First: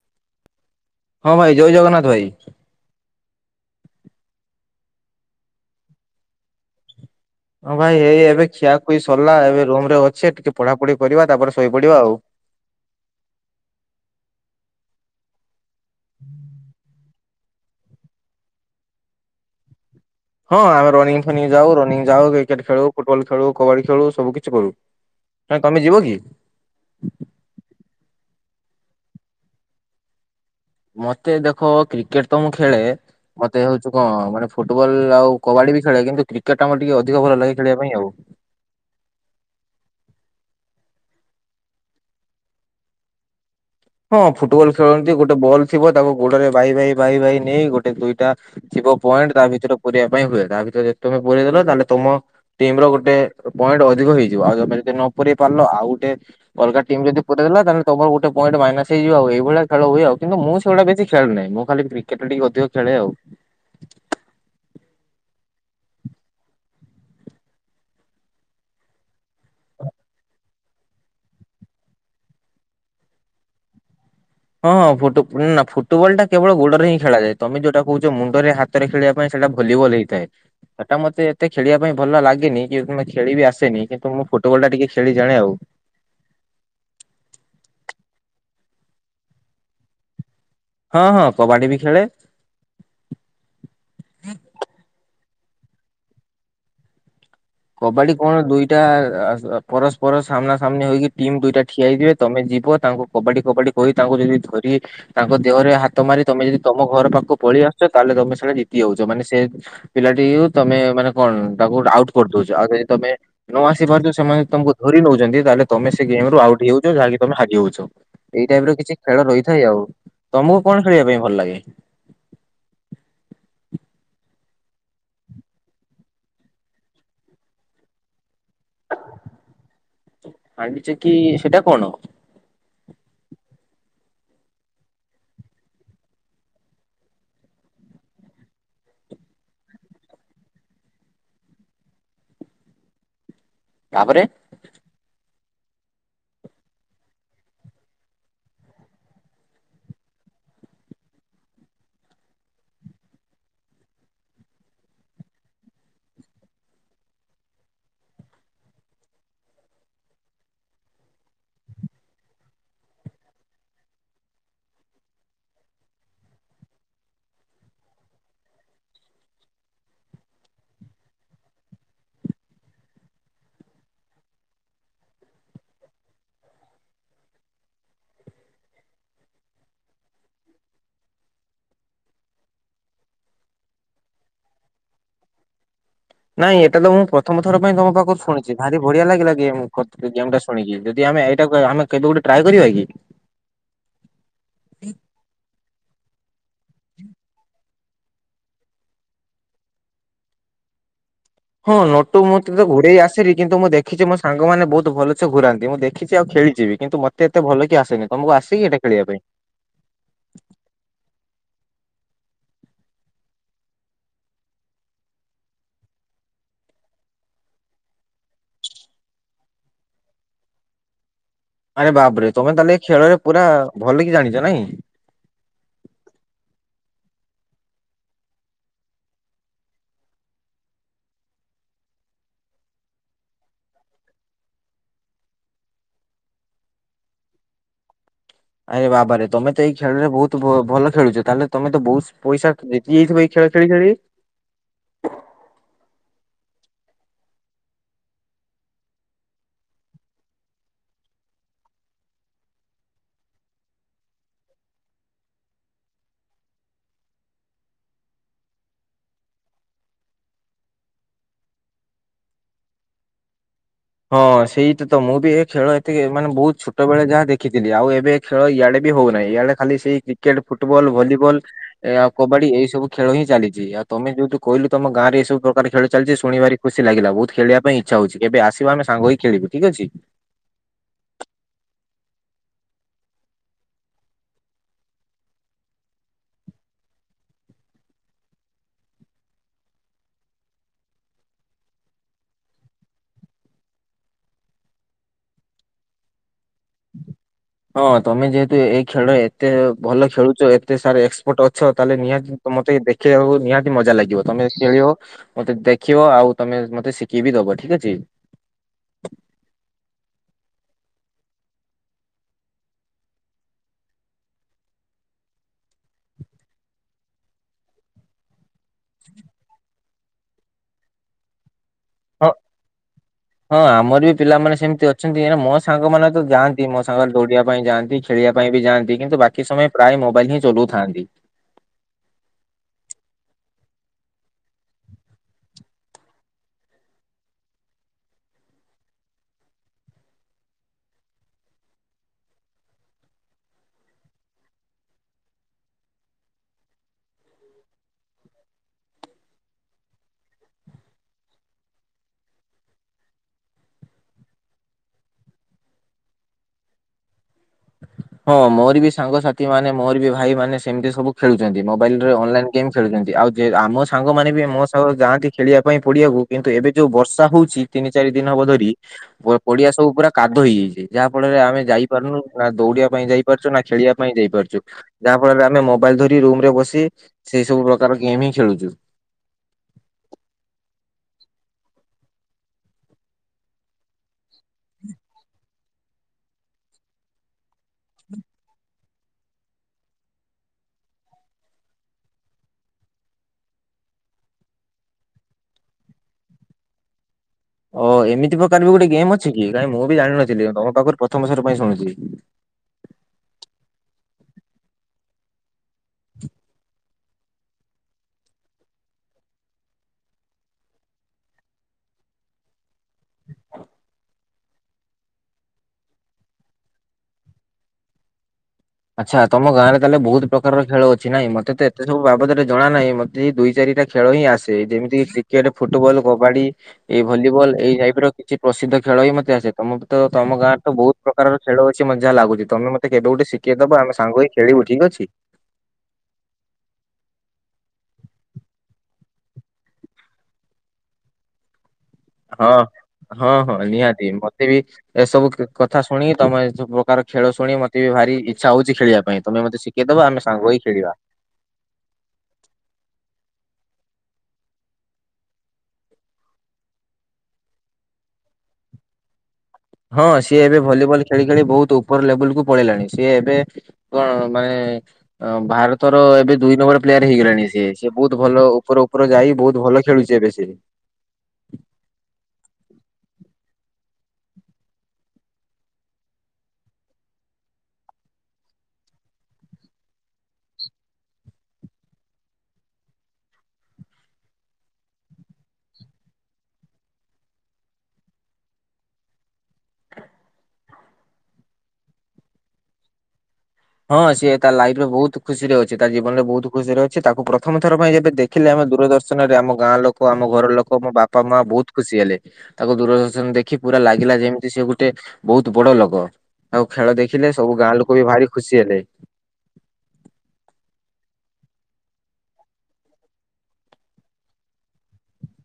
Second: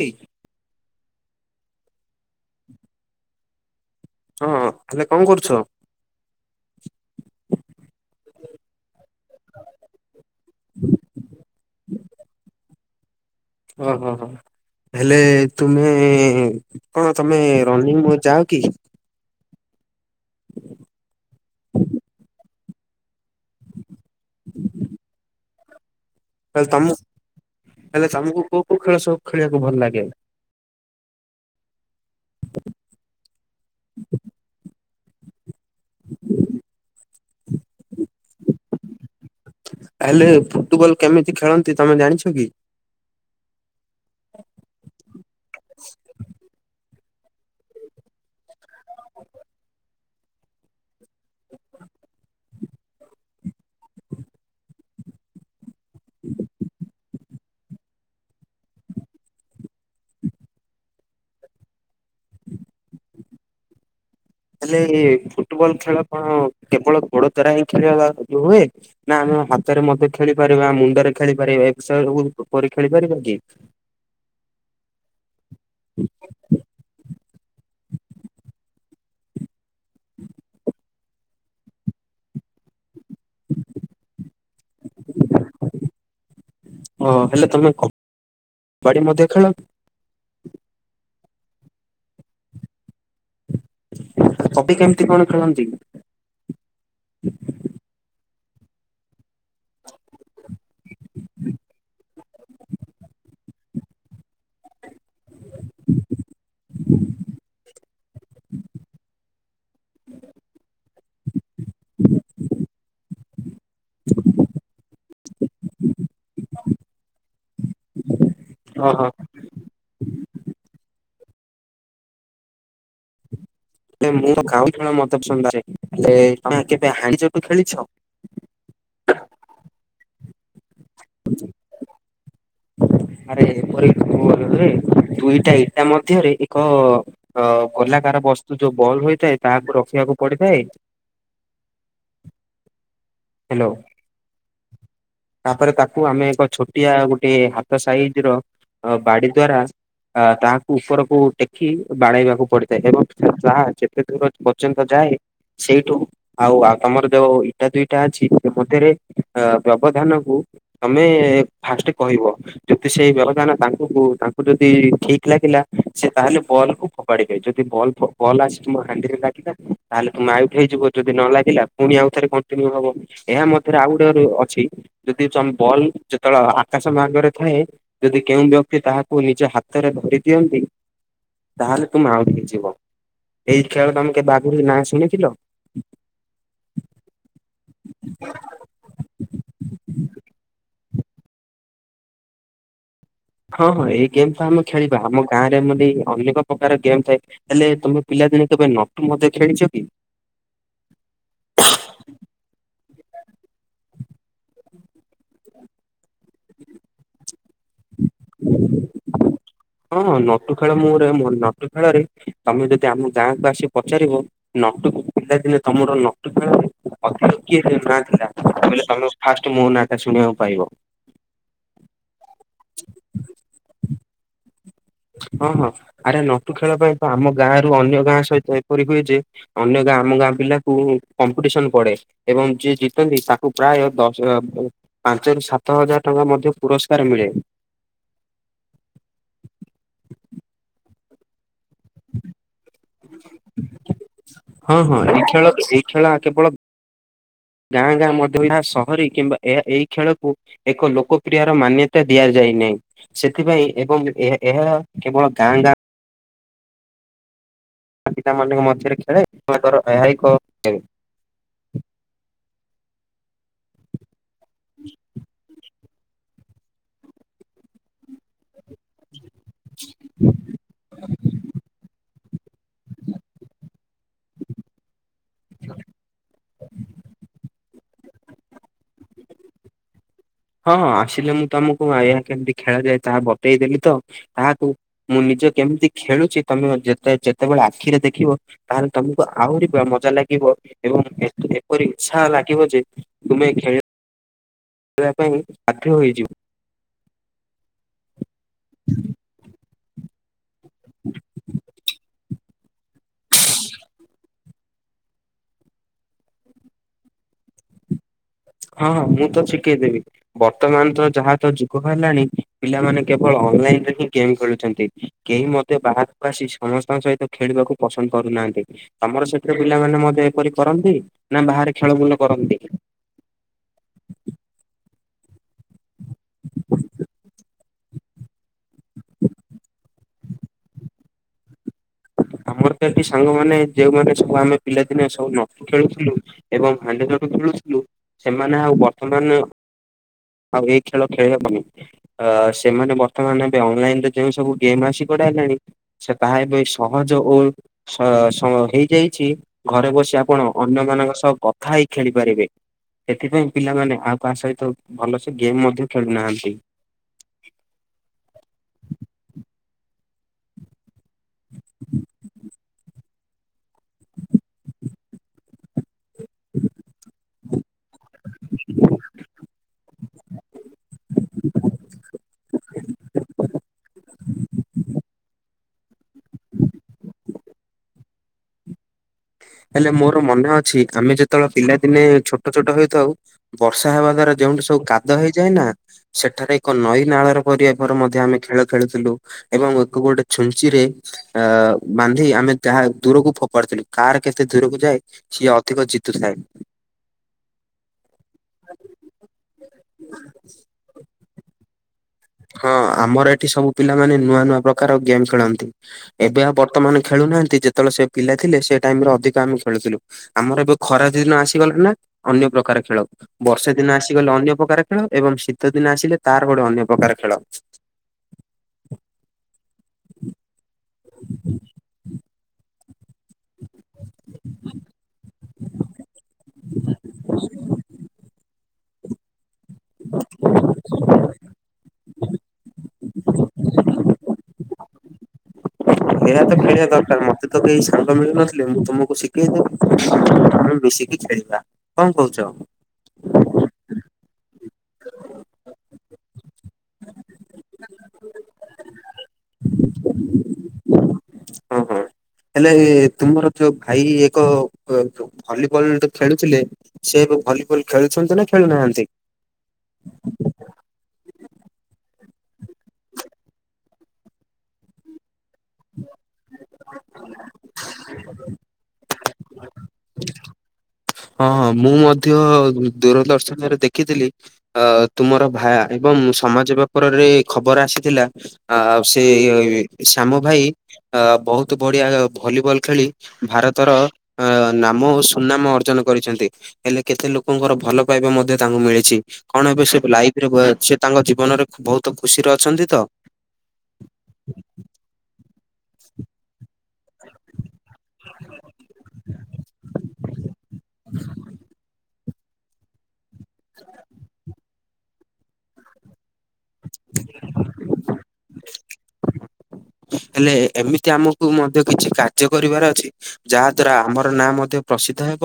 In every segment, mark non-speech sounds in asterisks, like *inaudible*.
ଟି ହଁ ଭାଇ ଜୟ ଜଗନ୍ନାଥ ଭାଇ। *inaudible* ହଁ ହେଲେ କଣ କରୁଛ? ହଁ ଭାଇ ହେଇ ଏବେ ଖିଆଖୁଇ ସରିଲା ଏବେ ରୁମ ରେ ଅଛେ ଟିକେ ପଢାପଢି କରିବା ତାପରେ ଶୋଇପଡିବା ଆଉ। ଓହୋ ହୋ ହେଲେ ତୁମେ କଣ ତମେ ରନିଂ ଯାଅ କି? ହଁ ଆମେ ରନିଙ୍ଗ ଫନିଂ ଯାଉ ରନିଂ ଯାଉ କ୍ରିକେଟ ଖେଳୁ ଫୁଟବଲ ଖେଳୁ କବାଡି ଖେଳୁ ସବୁ କିଛି କରୁ କାଇଁ ତମେ ଯିବ କି? ତାଲେ ତମକୁ ହେଲେ ତମକୁ କୋଉ କୋଉ ଖେଳ ସବୁ ଖେଳିବାକୁ ଭଲ ଲାଗେ? ମତେ ଦେଖ କ୍ରିକେଟ ତ ମୁଁ ଖେଳେ ମତେ ହଉଚୁ କଣ ମାନେ ଫୁଟବଲ ଆଉ କବାଡି ବି ଖେଳେ କିନ୍ତୁ କ୍ରିକେଟ ଟା ମତେ ଟିକେ ଅଧିକ ଭଲ ଲାଗେ ଖେଳିବା ପାଇଁ ଆଉ। ହେଲେ, ଫୁଟବଲ କେମିତି ଖେଳନ୍ତି ତମେ ଜାଣିଛ କି? ହଁ ଫୁଟବଲ ଖେଳନ୍ତି ଗୋଟେ ବଲ୍ ଥିବ ତାକୁ ଗୋଡରେ ଭାଇ ଭାଇ ଭାଇ ଭାଇ ନେଇ ଗୋଟେ ଦୁଇଟା ଯିବ ପଏଣ୍ଟ ତା ଭିତରେ ପୁରେଇବା ପାଇଁ ହୁଏ, ତା ଭିତରେ ଯଦି ତମେ ପୁରୀଇଦେଲ ତାହେଲେ ତମ ଟିମ ର ଗୋଟେ ପଏଣ୍ଟ ଅଧିକ ହେଇଯିବ। ଆଉ ତମେ ଯଦି ନ ପୁରେଇ ପାରିଲ ଆଉ ଅଲଗା ଟିମ୍ ଯଦି ପୁରେଇ ଦେଲା ତାହେଲେ ତମର ଗୋଟେ ପଏଣ୍ ମାଇନାସ୍ ହେଇଯିବ ଆଉ ଏଇଭଳି ଖେଳ ହୁଏ ଆଉ। କିନ୍ତୁ ମୁଁ ସେଗୁଳା ବେଶ ଖେଳ ନାହିଁ ମୁଁ ଖାଲି କ୍ରିକେଟ ଟିକେ ଅଧିକ ଖେଳେ ଆଉ ହେଲେ ଫୁଟବଲ ଖେଳ କଣ କେବଳ ଗୋଡ ତରା ହିଁ ଖେଳିବା କୁ ହୁଏ। ନା ଆମେ ହାତରେ ମଧ୍ୟ ଖେଳି ପାରିବା, ମୁଣ୍ଡରେ ଖେଳି ପାରିବା, ଏ ବିଷୟରେ ଉପରେ ଖେଳି ପାରିବା କି? ହଁ ହଁ ଫୁଟ ନା ଫୁଟବଲ୍ ଟା କେବଳ ଗୋଡରେ ହିଁ ଖେଳାଯାଏ। ତମେ ଯୋଉଟା କହୁଛ ମୁଣ୍ଡରେ ହାତରେ ଖେଳିବା- ସେଇଟା ଭଲିବଲ୍ ହେଇଥାଏ। ସେଟା ମତେ ଏତେଖେଳିବା ପାଇଁ ଭଲ ଲାଗେନି, କି ଖେଳି ବି ଆସେନି, କିନ୍ତୁ ମୁଁ ଫୁଟବଲ ଟା ଟିକେ ଖେଳି ଜାଣି ଆଉ। ହଁ ହେଲେ ତମେ ବାଡି ମଧ୍ୟ ଖେଳ *unintelligible* ହଁ ହଁ କବାଡ଼ି ବି ଖେଳେ। ହୋକି କେମିତି କଣ ଖେଳନ୍ତି କି? କବାଡି କଣ ଦୁଇଟା ପରସ୍ପର ସାମ୍ନା ସାମ୍ନ ହେଇକି ଟିମ୍ ଦୁଇଟା ଠିଆଇଯିବେ ତମେ ଯିବ ତାଙ୍କୁ କବାଡି କବାଡି କହି ତାଙ୍କୁ ଯଦି ଧରି ତାଙ୍କ ଦେହରେ ହାତ ମାରି ତମେ ଯଦି ତମ ଘର ପାଖକୁ ପଳେଇ ଆସିଛ, ତାହେଲେ ତମେ ସେଇଟା ଜିତି ଯାଉଛ। ମାନେ ସେ- ପିଲାଟି ତମେ ମାନେ କଣ ତାକୁ ଆଉଟ କରିଦଉଛ। ଆଉ ଯଦି ତମେ- ନ ଆସି ପାରୁଛ ସେମାନେ ତମକୁ ଧରି ନଉଛନ୍ତି। ତାହେଲେ ତମେ ସେ ଗେମ ରୁ ଆଉଟ ହେଇଯଛ। ଯାହା କି ତମେ ହାରିଯଉଛ। ଏଇ ଟାଇପ ର କିଛି ଓହୋ ଖେଳ ରହିଥାଏ ଆଉ। ତମକୁ କଣ ଖେଳିବା ପାଇଁ ଭଲ ଲାଗେ? ହେ ମୁଁ ଗାଉଁ ମଦ ସନ୍ଧାରେ ହେଲେ ତମେ କେବେ ହାଡି ଚଟୁ ଖେଳିଛ *unintelligible* ଆଣିଛି କି ସେଟା କଣ? ଆରେ ଏପରିରେ ଦୁଇଟା ଏଇଟା ମଧ୍ୟରେ ଏକ ଅ ଗୋଲାକାର ବସ୍ତୁ ଯୋଉ ବଲ ହୋଇଥାଏ ତାହାକୁ ରଖିବାକୁ ପଡିଥାଏ। ହ୍ୟାଲୋ ତାପରେ! ତାପରେ ତାକୁ ଆମେ ଏକ ଛୋଟିଆ ଗୋଟେ ହାତ ସାଇଜ ର- ଅ ବାଡ଼ି ଦ୍ଵାରା- ଅ ତାହାକୁ ଉପରକୁ ଟେକି ବାଡ଼େଇବାକୁ ପଡିଥାଏ। ଏବଂ ତାହା ଯେତେ ଦୂର ପର୍ଯ୍ୟନ୍ତ ଯାଏ- ସେଇଠୁ ଆଉ ଆଉ ତମର ଯୋଉ ଇଟା ଦୁଇ- ଅ ସେମରେ ଅ ବ୍ୟବଧାନ କ ତମେ ଫାଷ୍ଟ କହିବ *unintelligible* ଯଦି ସେଇ ବ୍ୟବଧାନ ତାଙ୍କୁ ତାଙ୍କୁ ଯଦି ଠିକ ଲାଗିଲା ସେ ତାହେଲେ ବଲ କୁ- ଯଦିଲ ଆସି ତ ହାଣ୍ଡିରେ ଲାଗିଲା ତାହେଲେ ତମେ ଆଉଟହେଇଯିବ। ଯଦି ନ ଲାଗିଲା ପୁଣି ଆଉଥରେ- ହବ ଏହା ମଧ୍ୟରେ ଆଉ ଗୋଟେ ଅଛି *unintelligible* ଯଦି ତମ ବଲ୍ ଯେତେବେଳେ ଆକାଶ ମାର୍ଗରେ ଥାଏ। ଯଦି କେଉଁ ବ୍ୟକ୍ତି ତାହାକୁ ନିଜ ହାତରେ ଧରି ଦିଅନ୍ତି। ତାହେଲେ ତମେ ଆଉଟ ହେଇ ଯିବ। ଏଇ ଖେଳ ତମେ କେବେ ଆଗରୁିକ ନାଁ ଶୁଣିଥିଲ? ନାଇଁ ଏଟା ତ ମୁଁ! ପ୍ରଥମ ଥର ପାଇଁ ତମ ପାଖରୁ ଶୁଣିଛି। ଭାରିବଢିଆ ଲାଗିଲା ଗେମ୍ ଟା ଶୁନିକି ଯଦି ଆମେ ଏଇଟା ଆମେ କେତେ ଗୋଟେ ଟ୍ରାଏ କରିବା କି? ହଁ ହଁ ଏଇ ଗେମ୍ ତ ଆମେ ଖେଳିବା। ଆମ ଗାଁ ରେ ଏମ ଅନେକ ପ୍ରକାର ଗେମ୍ ଥାଏ। ହେଲେ ତମେ ପିଲାଦିନେ କେବେ ନଟୁ ମଧ୍ୟ ଖେଳିଛ କି? ହଁ ନଟୁ ମୁଁ ତ ଘୁଡେଇ ଆସେନି। କିନ୍ତୁ ମୁଁ ଦେଖିଛି ମୋ ସାଙ୍ଗମାନେ ବହୁତ ଭଲସେ ଘୁରାନ୍ତି ମୁଁ ଦେଖିଛି ଆଉ ଖେଳିଛିିବି। କିନ୍ତୁ ମତେ ଏତେ ଭଲ କି ଆସେନି। ତମକୁ ଆସିକି ଏଟା ଖେଳିବା ପାଇଁ। ହଁଁ ନଟୁ ଖେଳ ମୋରେ ନଟୁ ଖେଳ ରେ ତମେ ଯଦି ଆମ ଗାଁକୁ ଆସି ପଚାରିବ - ନଟୁ ପିଲାଦିନେ ତମର ନଟୁକଳରେ ଅତି କିଏ ନା ଥିଲା କହିଲ ତମେ- ଫାଷ୍ଟ ମୋ ନାଁଟା ଶୁଣିବାକୁ ପାଇବ। ଆରେ ବାବରେ ତମେ ତାହେଲେ ଖେଳ ରେ ପୁରା ଭଲ କି ଜାଣିଛ ନାଇଁ। ହଁ ହଁ ଆରେ ନଟୁ ଖେଳ ପାଇଁ ତ ଆମ ଗାଁରୁ ଅନ୍ୟ ଗାଁ ସହିତ ଏପରି ହୁଏ ଯେ- ଅନ୍ୟ ଗାଁ ଆମ ଗାଁ ପିଲାକୁ କମ୍ପିଟିସନ ପଡେ। ଏବଂ ଯିଏ ଜିତନ୍ତି ତାକୁ ପ୍ରାୟ ଦଶ ପାଞ୍ଚ ରୁ ସାତ ହଜାର ଟଙ୍କା ମଧ୍ୟ ପୁରସ୍କାର ମିଳେ। ଆରେ ବାବାରେ ତମେ ତ ଏଇ ଖେଳରେ ବହୁତ ଭଲ ଖେଳୁଛ ତାହେଲେ ତମେ ତ ବହୁତ ପଇସା ଜିତି ଯାଇଥିବ ଏଇ ଖେଳ ଖେଳି ଖେଳି ହଁ ହଁ ଏଇ ଖେଳ ଏଇ ଖେଳ କେବଳ ଗାଁ ଗାଁ ମଧ୍ୟ ଏହା ସହରୀ କିମ୍ବା ଏ ଏଇ ଖେଳକୁ ଏକ ଲୋକପ୍ରିୟ ର ମାନ୍ୟତା ଦିଆଯାଇନାହିଁ। ସେଥିପାଇଁ ଏବଂ ଏହା ଏହା କେବଳ ଗାଁ ଗାଁ ପିତା ମଙ୍କ ମଧ୍ୟରେ ଖେଳେ ତାଙ୍କର ଏହା କ ହଁ ସେଇଟା ତ ମୁଁ ବି ଏ ଖେଳ ଏତିକି ମାନେ ବହୁତ ଛୋଟ ବେଳେ ଯାହା ଦେଖିଥିଲି ଆଉ ଏବେ ଖେଳ ଇଆଡେ ବି ହଉନାହିଁ ଇଆଡେ ଖାଲି ସେଇ କ୍ରିକେଟ ଫୁଟବଲ ଭଲିବଲ ଏ ଆଉ କବାଡି ଏଇ ସବୁ ଖେଳ ହିଁ ଚାଲିଛି ଆଉ ତମେ ଯୋଉୁ କହିଲୁ ତମ ଗାଁରେ ଏଇବୁ ପ୍ରକାର ଖେଳ ଚାଲିଛି ଶୁଣିଭାରି ଖୁସି ଲାଗିଲା ବହୁତ ଖଳିବା ପାଇଁ ଇଛା ହଉଚି କେବେ ଆ କହିହି ଖେଳିବୁ ଠିକ ଅଛି। ହଁ ହଁ ଆସିଲେ ମୁଁ ତମକୁ ଏହା କେମିତି ଖେଳାଯାଏ ତାହା ବତେଇ ଦେଲି ତ ତାହାକୁ ମୁଁ ନିଜ କେମିତି ଖେଳୁଛି ତମେ ଯେତେ ଯେତେବେଳେ ଆଖିରେ ଦେଖିବ। ତାହେଲେ ତମକୁ ଆହୁରି ମଜା ଲାଗିବ ଏବଂ ଏପରି ଇଚଛା ଲାଗିବ ଯେ ତୁମେ ଖେଳ ପାଇଁ ହେଇଯିବ ହଁ ତମେ ଯେହେତୁ ଏଇ ଖେଳ ଏତେ ଭଲ ଖେଳୁଛ। ଏତେ ସାର୍ ଏକ୍ସପର୍ଟ ଅଛ ତାଲେ ନିହାତି ମତେ ଦେଖବାକୁ ନିହାତି ମଜା ଲାଗିବ। ତମେ ଖେଳିବ ମତେ ଦେଖିବ ଆଉ ତମେ ମତେ ଶିଖି ବିି ଦବ ଠିକ ଅଛି। ହଁ ହଁ ମୁଁ ତ ଶିଖେଇଦେବି। ବର୍ତ୍ତମାନ ତ ଯାହା ତ ଯୁଗ ହେଲାଣି ପିଲାମାନେ କେବଳ ଅନଲାଇନରେ ହିଁ ଗେମ୍ ଖେଳୁଛନ୍ତି। କେହି ମଧ୍ୟ ବାହାରକୁ ଆସି ସମସ୍ତଙ୍କ ସହିତ ଖେଳିବାକୁ ପସନ୍ଦ କରୁନାହାନ୍ତି। ତମର ସେଥିରେ ପିଲାମାନେ ମଧ୍ୟ ଏପରି କରନ୍ତି ନା ବାହାରେ ଖେଳ ବୁଲ ହଁ କରନ୍ତି। ହଁ ଆମର ବି ପିଲାମାନେ ସେମିତି ଅଛନ୍ତି ମୋ ସାଙ୍ଗମାନୋନ ତ ଯାଆନ୍ତି ମୋ ସାଙ୍ଗରେ ଦୌଡିବା ପାଇଁ ଯାଆନ୍ତି। ଖେଳିବା ପାଇଁ ବି ଯାଆନ୍ତି କିନ୍ତୁ ବାକି ସମୟ ପ୍ରାୟ ମୋବାଇଲ ହିଁ ଚଲଉଥାନ୍ତି। ଆମର ତ ଏଠି ସାଙ୍ଗମାନେ ଯୋଉମାନେ ସବୁ ଆମେ ପିଲାଦିନେ ସବୁ ନ ଖେଳୁଥିଲୁ ଏବଂ ହାଣ୍ଡ ଜଣୁ ଖେଳୁଥିଲୁ ସେମାନେ ଆଉ ବର୍ତ୍ତମାନ ଆଉ ଏଇ ଖେଳ ଖେଳି ହବନି। ଅ ସେମାନେ ବର୍ତ୍ତମାନ ଏବେ ଅନଲାଇନରେ ଯୋଉ ସବୁ ଗେମ୍ ଆସି ଗଡା ହେଲାଣି ସେ ତାହା ଏବେ ସହଜ ଓ ହେଇଯାଇଛି ଘରେ ବସି ଆପଣ ଅନ୍ୟମାନଙ୍କ ସହ କଥା ହେଇ ଖେଳିପାରିବେ। ସେଥିପାଇଁ ପିଲାମାନେ ଆଉ କାହା ସହିତ ଭଲସେ ଗେମ୍ ମଧ୍ୟ ଖେଳୁନାହାନ୍ତି। ହଁ ମୋର ବି ସାଙ୍ଗସାଥି ମାନେ ମୋର ବି ଭାଇ ମାନେ ସେମିତି ସବୁ ଖେଳୁଛନ୍ତି ମୋବାଇଲ ରେ ଅନଲାଇନ ଗେମ୍ ଖେଳୁଛନ୍ତି ଆଉ ଆମ ସାଙ୍ଗମାନେ ବି ମୋ ସାଙ୍ଗ ଯାଆନ୍ତି ଖେଳିବାକୁ ପଡିଆକୁ କିନ୍ତୁ ଏବେ ଯୋଉ ବର୍ଷା ହଉଛି ତିନି ଚାରି ଦିନ ହବ ଧରି ପଡିଆ ସବୁ ପୁରା କାଦ ହେଇଯାଇଛି ଯାହା ଫଳରେ ଆମେ ଯାଇପାରୁନୁ ନା ଦୌଡିବା ପାଇଁ ଯାଇପାରୁଛୁ ନା ଖେଳିବା ପାଇଁ ଯାଇପାରୁଛୁ। ଯାହା ଫଳରେ ଆମେ ମୋବାଇଲ ଧରି ରୁମ ରେ ବସି ସେଇ ସବୁ ପ୍ରକାର ଗେମ୍ ହିଁ ଖେଳୁଛୁ। ହେଲେ ମୋର ମନେ ଅଛି ଆମେ ଯେତେବେଳେ ପିଲାଦିନେ ଛୋଟ ଛୋଟ ହେଇଥାଉ। ବର୍ଷା ହେବା ଦ୍ୱାରା ଯେଉଠି ସବୁ କାଦ ହେଇଯାଏନା ସେଠାରେ ଏକ ନଈ ନାଳର ପରିବା ପରେର ମଧ୍ୟ ଆମେ ଖେଳ ଖେଳୁଥିଲୁ ଏବଂ ଏକ ଗୋଟେ ଛୁଞ୍ଚି ରେ ଅ ବାନ୍ଧି ଆମେ ତାହା ଦୂରକୁ ଫୋପଡୁଥିଲୁ। କାହାର କେତେ ଦୂରକୁ ଯାଏ ସିଏ ଅଧିକ ଜିତୁଥାଏ। ଓ ଏମିତି ପ୍ରକାର ବି ଗୋଟେ ଗେମ୍ ଅଛି କି କାଇହିଁ ମୁଁ ବି ଜାଣିନଥିଲି ତମ ପାଖରୁ ପ୍ରଥମ ଥର ପାଇଁ ଶୁଣୁଛି। ହଁ ଆମର ଏଠି ସବୁ ପିଲାମାନେ ନୂଆ ନୂଆ ପ୍ରକାର ଗେମ୍ ଖେଳନ୍ତି। ଏବେ ଆଉ ବର୍ତ୍ତମାନ ଖେଳୁନାହାନ୍ତି ଯେତେବେଳେ ସେ ପିଲା ଥିଲେ ସେ ଟାଇମରେ ଅଧିକ ଆମେ ଖେଳୁଥିଲୁ। ଆମର ଏବେ ଖରା ଦିନ ଆସିଗଲା ନା ଅନ୍ୟ ପ୍ରକାର ଖେଳ ବର୍ଷେ ଦିନ ଆସିଗଲେ, ଅନ୍ୟ ପ୍ରକାର ଖେଳ ଏବଂ ଶୀତ ଦିନ ଆସିଲେ, ତାର ଗୋଟେ ଅନ୍ୟ ପ୍ରକାର ଖେଳ। ଆଚ୍ଛା, ତମ ଗାଁରେ ତାହେଲେ ବହୁତ ପ୍ରକାରର ଖେଳ ଅଛି ନାଇଁ, ମତେ ତ ଏତେ ସବୁ ବାବଦରେ ଜଣା ନାହିଁ। ମତେ ଏଇ ଦୁଇ ଚାରିଟା ଖେଳ ହିଁ ଆସେ ଯେମିତି କି କ୍ରିକେଟ୍, ଫୁଟବଲ, କବାଡି, ଏଇ ଭଲିବଲ୍ ଏଇ ଟାଇପ୍ ର କିଛି ପ୍ରସିଦ୍ଧ ଖେଳ ହିଁ, ମତେ ଆସେ। ତମକୁ ତମ ଗାଁରେ ତ ବହୁତ ପ୍ରକାରର ଖେଳ ଅଛି। ମତ୍ ଯାହା ଲାଗୁଛି, ତମେ ମତେ କେବେ ଗୋଟେ ଶିଖ୍ କିଏ ଦବ? ଆମେ ସାଙ୍ଗ ହେଇ ଖେଳିବୁ ଠିକ୍ ଅଛି। ଏହା ତ ଖେଳିବା ଦରକାର। ମତେ ତ କେହି ସାଙ୍ଗ ମିଳୁନଥିଲେ। ମୁଁ ତମକୁ ଶିଖେଇ ଦେବି। ଆମେ ମିଶିକି ଛେଇତା ହଁ ହଁ ହଁ, ନିହାତି ମତେ ବି ଏସବୁ କଥା ଶୁଣି ତମେ ସବୁ ପ୍ରକାର ଖେଳ ଶୁଣି ମତେ ବି ଭାରି ଇଚ୍ଛା ହଉଛି ଖେଳିବା ପାଇଁ? ତମେ ମତେ ସିକ୍ କିଏ ଦବ? ଆମେ ସାଙ୍ଗ ହୋଇ ଖେଳିବା। ହଁ ହଁ। ହେଲେ, ତୁମର ଯୋଉ ଭାଇ ଏକ କ-କ ଭଲିବଲ୍ ଖେଳୁଥିଲେ? ସେ ଏବେ ଭଲିବଲ ଖେଳୁଛନ୍ତି ନା ଖେଳୁନାହାଁନ୍ତି? ହଁ, ସିଏ ଏବେ ଭଲିବଲ୍ ଖେଳି ଖେଳି ବହୁତ ଉପର ଲେବୁଲକୁୁ ପଳେଇିଲାଣି। ସିଏ ଏବେ କଣ ମାନେ-ଏଁ ଅ ଭାରତର ଏବେ ଦୁଇ ନମ୍ବର ପ୍ଲେୟାର ହେଇଗଲାଣି ସିଏ। ସିଏ ବହୁତ ଭଲ ଉପର ଉପର ଯାଇ, ବହୁତ ଭଲ ଖେ ଖେଳୁଛି ଏବେ ସେ। ହଁ, ହଁ, ମୁଁ ମଧ୍ୟ ଦୂରଦର୍ଶନରେ ଦେଖିଥିଲି। ଅ ତୁମର ଭା ଏବଂ ସମାଜ ପେପରରେ ଖବର ଆସିଥିଲା। ଆଉ, ସେ-ଏ ଶ୍ୟାମ ଭାଇ ଆ ବହୁତ ବଢିଆ ଭଲିବଲ୍ ଖେଳି ଭାରତର-ଅ ନାମ ଓ ସୁନାମ ଅର୍ଜନ କରିଛନ୍ତି। ହେଲେ କେତେ ଲୋକଙ୍କର ଭଲ ପାଇବା ମଧ୍ୟ ତାଙ୍କୁ ମିଳିଛି। କଣ ଏବେ ସେ ଲାଇଫ୍ ରେ ବ, ସେ ତାଙ୍କ ଜୀବନରେ ବହୁତ ଖୁସିରେ ଅଛନ୍ତି ତ! ହଁ, ସିଏ ତା ଲାଇଫ୍ ରେ ବହୁତ ଖୁସି ରେ ଅଛି। ତା ଜୀବନ ଲେ ବହୁତ ଖୁସିରେ ଅଛି। ତାକୁ ପ୍ରଥମ ଥର ପାଇଁ ଯେତ୍ ଏବେ ଦେଖିଲେ, ଆମେ ଦୂରଦର୍ଶନରେ ଆମ ଗାଁ ଲୋକ ଆମ ଘର ଲୋକ ମ ବାପା ମାଁ ବହୁତ ଖୁସି ହେଲେ। ତାକୁ ଦୂରଦର୍ଶନ ଦେଖି ପୁରା ଲାଗିଲା ଯେମିତି ସେ ଗୁଟେ, ବହୁତ ବଡ ଲୋଗ। ଆଉ ଖେଳ ଦେଖିଲେ। ସବୁ ଗାଁ ଲୋକ ବି ଭାରି ଖୁସି ହେଲେ। ହେଲେ ଏମିତି ଆମକୁ ମଧ୍ୟ କିଛି କାର୍ଯ୍ୟ କରିବାର ଅଛି ଯାହା ଦ୍ଵାରା, ଆମର ନାଁ ମଧ୍ୟ ପ୍ରସିଦ୍ଧ ହେବ।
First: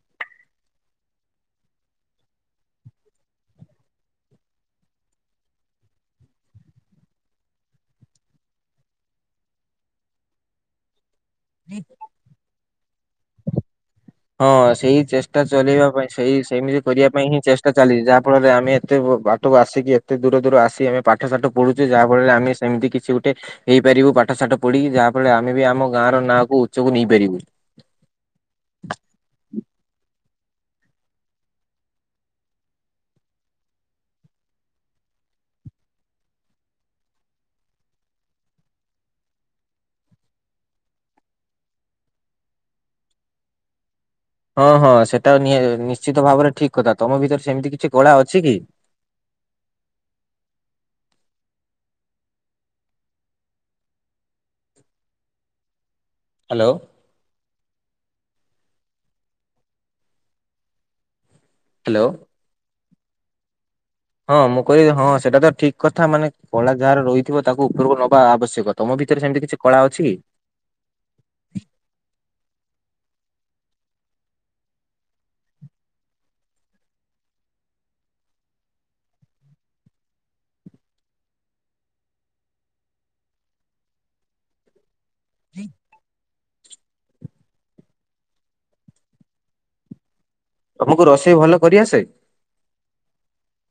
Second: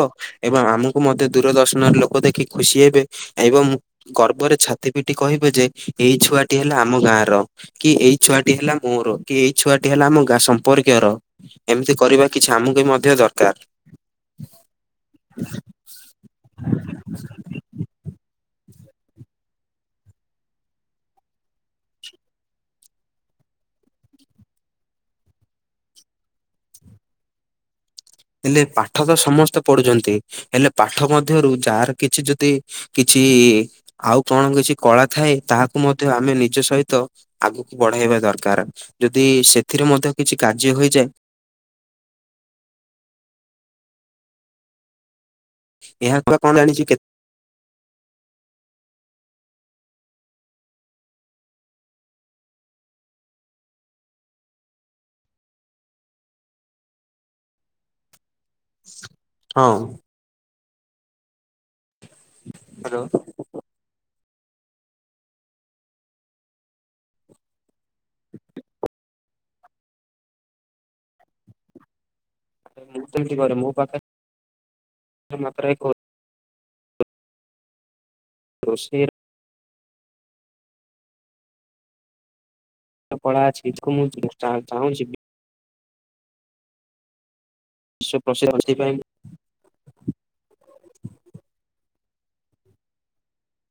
ଏବଂ ଆମକୁ ମଧ୍ୟ ଦୂରଦର୍ଶନରେ ଲୋକ ଦେଖି ଖୁସି ହେବେ ଏବଂ ଗର୍ବରେ ଛାତି ପିଟି କହିବେ ଯେ, ଏଇ ଛୁଆଟି ହେଲା ଆମ ଗାଁର। କି ଏଇ ଛୁଆଟି ହେଲା ମୋର। କି ଏଇ ଛୁଆଟି ହେଲା ଆମ ଗାଁ ସମ୍ପର୍କୀୟର, ଏମିତି କରିବା କିଛି ଆମକୁ ବି ମଧ୍ୟ ଦରକାର। ହଁ, ସେଇ ଚେଷ୍ଟା ଚଲେଇବା ପାଇଁ, ସେଇ ସେମିତି କରିବା ପାଇଁ ହିଁ, ଚେଷ୍ଟା ଚାଲିଚି, ଯାହା ଫଳରେ ଆମେ ଏତେ ବ-ବାଟକୁ ଆସିକି ଏତେ ଦୂର ଦୂର ଆସି ଆମେ ପାଠ ସାଠ ପଢୁଛେ। ଯାହା ଫଳରେ ଆମେ ସ ସେମିତି କିଛି ଗୋଟେ ହେଇପାରିବୁ ପାଠ ସାଠ ପଢିକି। ଯାହାଫଳରେ, ଆମେ ବି ଆମ ଗାଁ ର ନାଁକୁ ଉଚ୍ଚକୁ ନେଇପାରିବୁ। ହେଲେ ପାଠ ତ ସମସ୍ତେ ପଢୁଛନ୍ତି! ହେଲେ ପାଠ ମଧ୍ୟରୁ ଯାହାର କିଛି ଯଦି କିଛି-ଇ-ଇ ଆଉ କଣ କିଛି କଳା ଥାଏ! ତାହାକୁ ମଧ୍ୟ ଆମେ ନିଜ ସହିତ ଆଗକୁ ବଢେଇବା ଦରକାର। ଯଦି, ସେଥିରେ ମଧ୍ୟ କିଛି କାର୍ଯ୍ୟ ହୋଇଯାଏ। ହଁ ହଁ, ସେଟା ନିହା ଏହା ନିଶ୍ଚିତ କ ଭାବରେ କଣ ଠିକ୍ ଜାଣିଛି କଥା। କେ ତମ ଭିତରେ ସେମିତି କିଛି କଳା ଅଛି କି? ହ୍ୟାଲୋ! ହଁ। ହ୍ୟାଲୋ! ହ୍ୟାଲୋ! ହଁ, ମୁଁ କହି ହଁ, ସେଇଟା ତ ଠିକ୍ କଥା। ମାନେ କଳା ଯାହାର ରହିଥିବ, ତାକୁ ଉପରକୁ ନବା ଆବଶ୍ୟକ। ତମ ଭିତରେ ସେମିତି କିଛି କଳା ଅଛି। ମୁଁ ତ, ଇମିତି କରେ। ମୋ ପାଖେ, ମୁଁ ମାତ୍ରାରେ କହୁ ରୋଷେଇର କଳା ଅଛି, *inaudible* ଚାହୁଁଚିକି ସୁପ୍ରସିଦ୍ଧ ସେଥିପାଇଁ ତମକୁ ରୋଷେଇ ଭଲ କରିଆସେ?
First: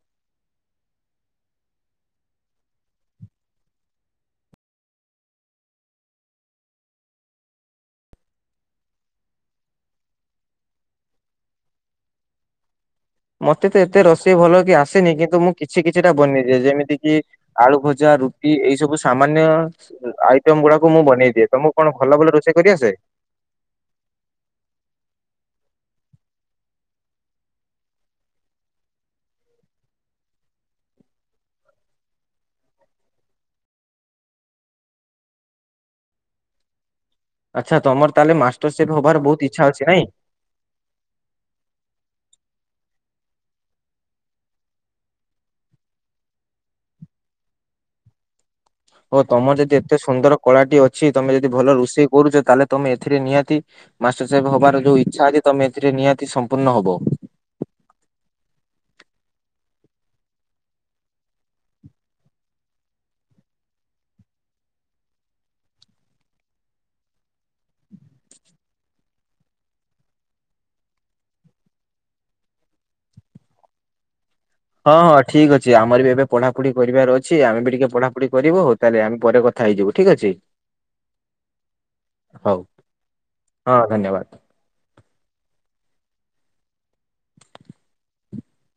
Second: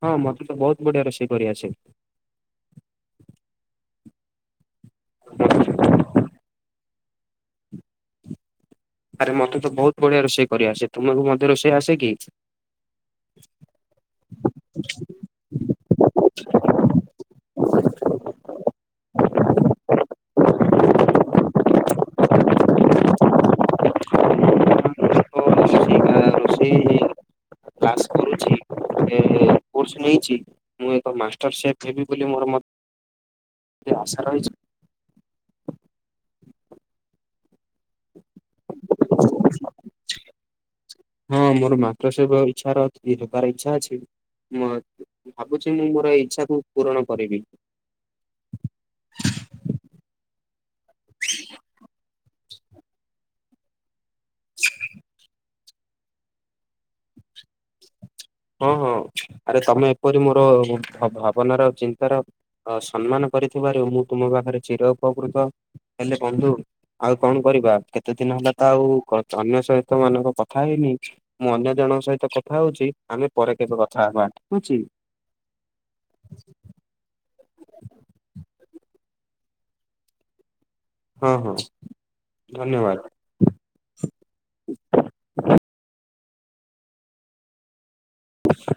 ହଁ ମତେ ତ ବହୁତ ବଢିଆ ରୋଷେଇ କରି ଆସେ। ଆରେ ମତେ ତ ବହୁତ ବଢିଆ ରୋଷେଇ କରିଆ ଆସେ ତୁମକୁ ମଧ୍ୟ ରୋଷେଇ ଆସେ କି? ମତେ ତ ଏତେ ରୋଷେଇ ଭଲ କି ଆସେନି। କିନ୍ତୁ ମୁଁ କିଛି କିଛି ଟା ବନେଇଦିଏ। ଯେମିତି କି ଆଳୁ ଭଜା, ରୁଟି ଏଇ ସବୁ ସାମାନ୍ୟ ଆଇଟମ ଗୁଡାକୁ ମୁଁ ବନେଇ ଦିଏ। ତମକୁ କଣ ଭଲ ଭଲ ରୋଷେଇ କରି ଆସେ? ତ ରୋଷେଇ କ୍ଲାସ୍ କରୁଚି। ଏ କୋର୍ସ୍ ନେଇଚି। ମୁଁ ଏକ ମାଷ୍ଟର ସେଫ ହେବି ବୋଲି ମୋର ମଧ୍ୟ ଆଶା ରହିଚି। ଆଚ୍ଛା ତମର ତାହେଲେ ମାଷ୍ଟର ସେଫ୍ ହବାର ବହୁତ ଇଛା ଅଛି ନାଇଁ? ହଁ ମୋର ମାଷ୍ଟର ସେଫ୍ ଇଚ୍ଛାର ଅ ହେବାର ଇଚ୍ଛା ଅଛି। ମୋ ଭାବୁଚି ମୁଁ ମୋର ଏଇ ଇଚ୍ଛା କୁ ପୂରଣ କରିବି। ଓଃ ତମର ଯଦି ଏତେ ସୁନ୍ଦର କଳା ଟି ଅଛି। ତମେ ଯଦି ଭଲ ରୋଷେଇ କରୁଚ। ତାହେଲେ ତମେ ଏଥିରେ ନିହାତି ମାଷ୍ଟର ସେଫ୍ ହବାର ଯୋଉ ଇଚ୍ଛା ଅଛି ତମେ ଏଥିରେ ନିହାତି ସମ୍ପୂର୍ଣ୍ଣ ହବ। ହଁ ହଁ ଆରେ ତମେ ଏପରି ମୋର ଭାବନାର ଆଉ ଚିନ୍ତାର ଅ ସମ୍ମାନ କରିଥିବାରୁ ମୁଁ ତୁମ ପାଖରେ ଚିର ଉପକୃତ। ହେଲେ ବନ୍ଧୁ ଆଉ କଣ କରିବା କେତେ ଦିନ ହେଲା ତ ଆଉ ଅନ୍ୟ ସହିତ ମାନଙ୍କ କଥା ହେଇନି। ମୁଁ ଅନ୍ୟ ଜଣଙ୍କ ସହିତ କଥା ହଉଚି। ଆମେ ପରେ କେବେ କଥା ହବା ରହୁଚି? ହଁ ହଁ ଠିକ୍ ଅଛି। ଆମର ଏବେ ପଢାପଢି କରିବାର ଅଛି। ଆମେ ବି ଟିକେ ପଢାପଢି କରିବୁ। ହଉ ତାହେଲେ ଆମ ପରେ କଥ ଥା ହେଇଯିବୁ ଠିକ୍ ଅଛି? ହଁ ହଁ ହଉ ଧନ୍ୟବାଦ। ହଁ ଧନ୍ୟବାଦ। ଆଛା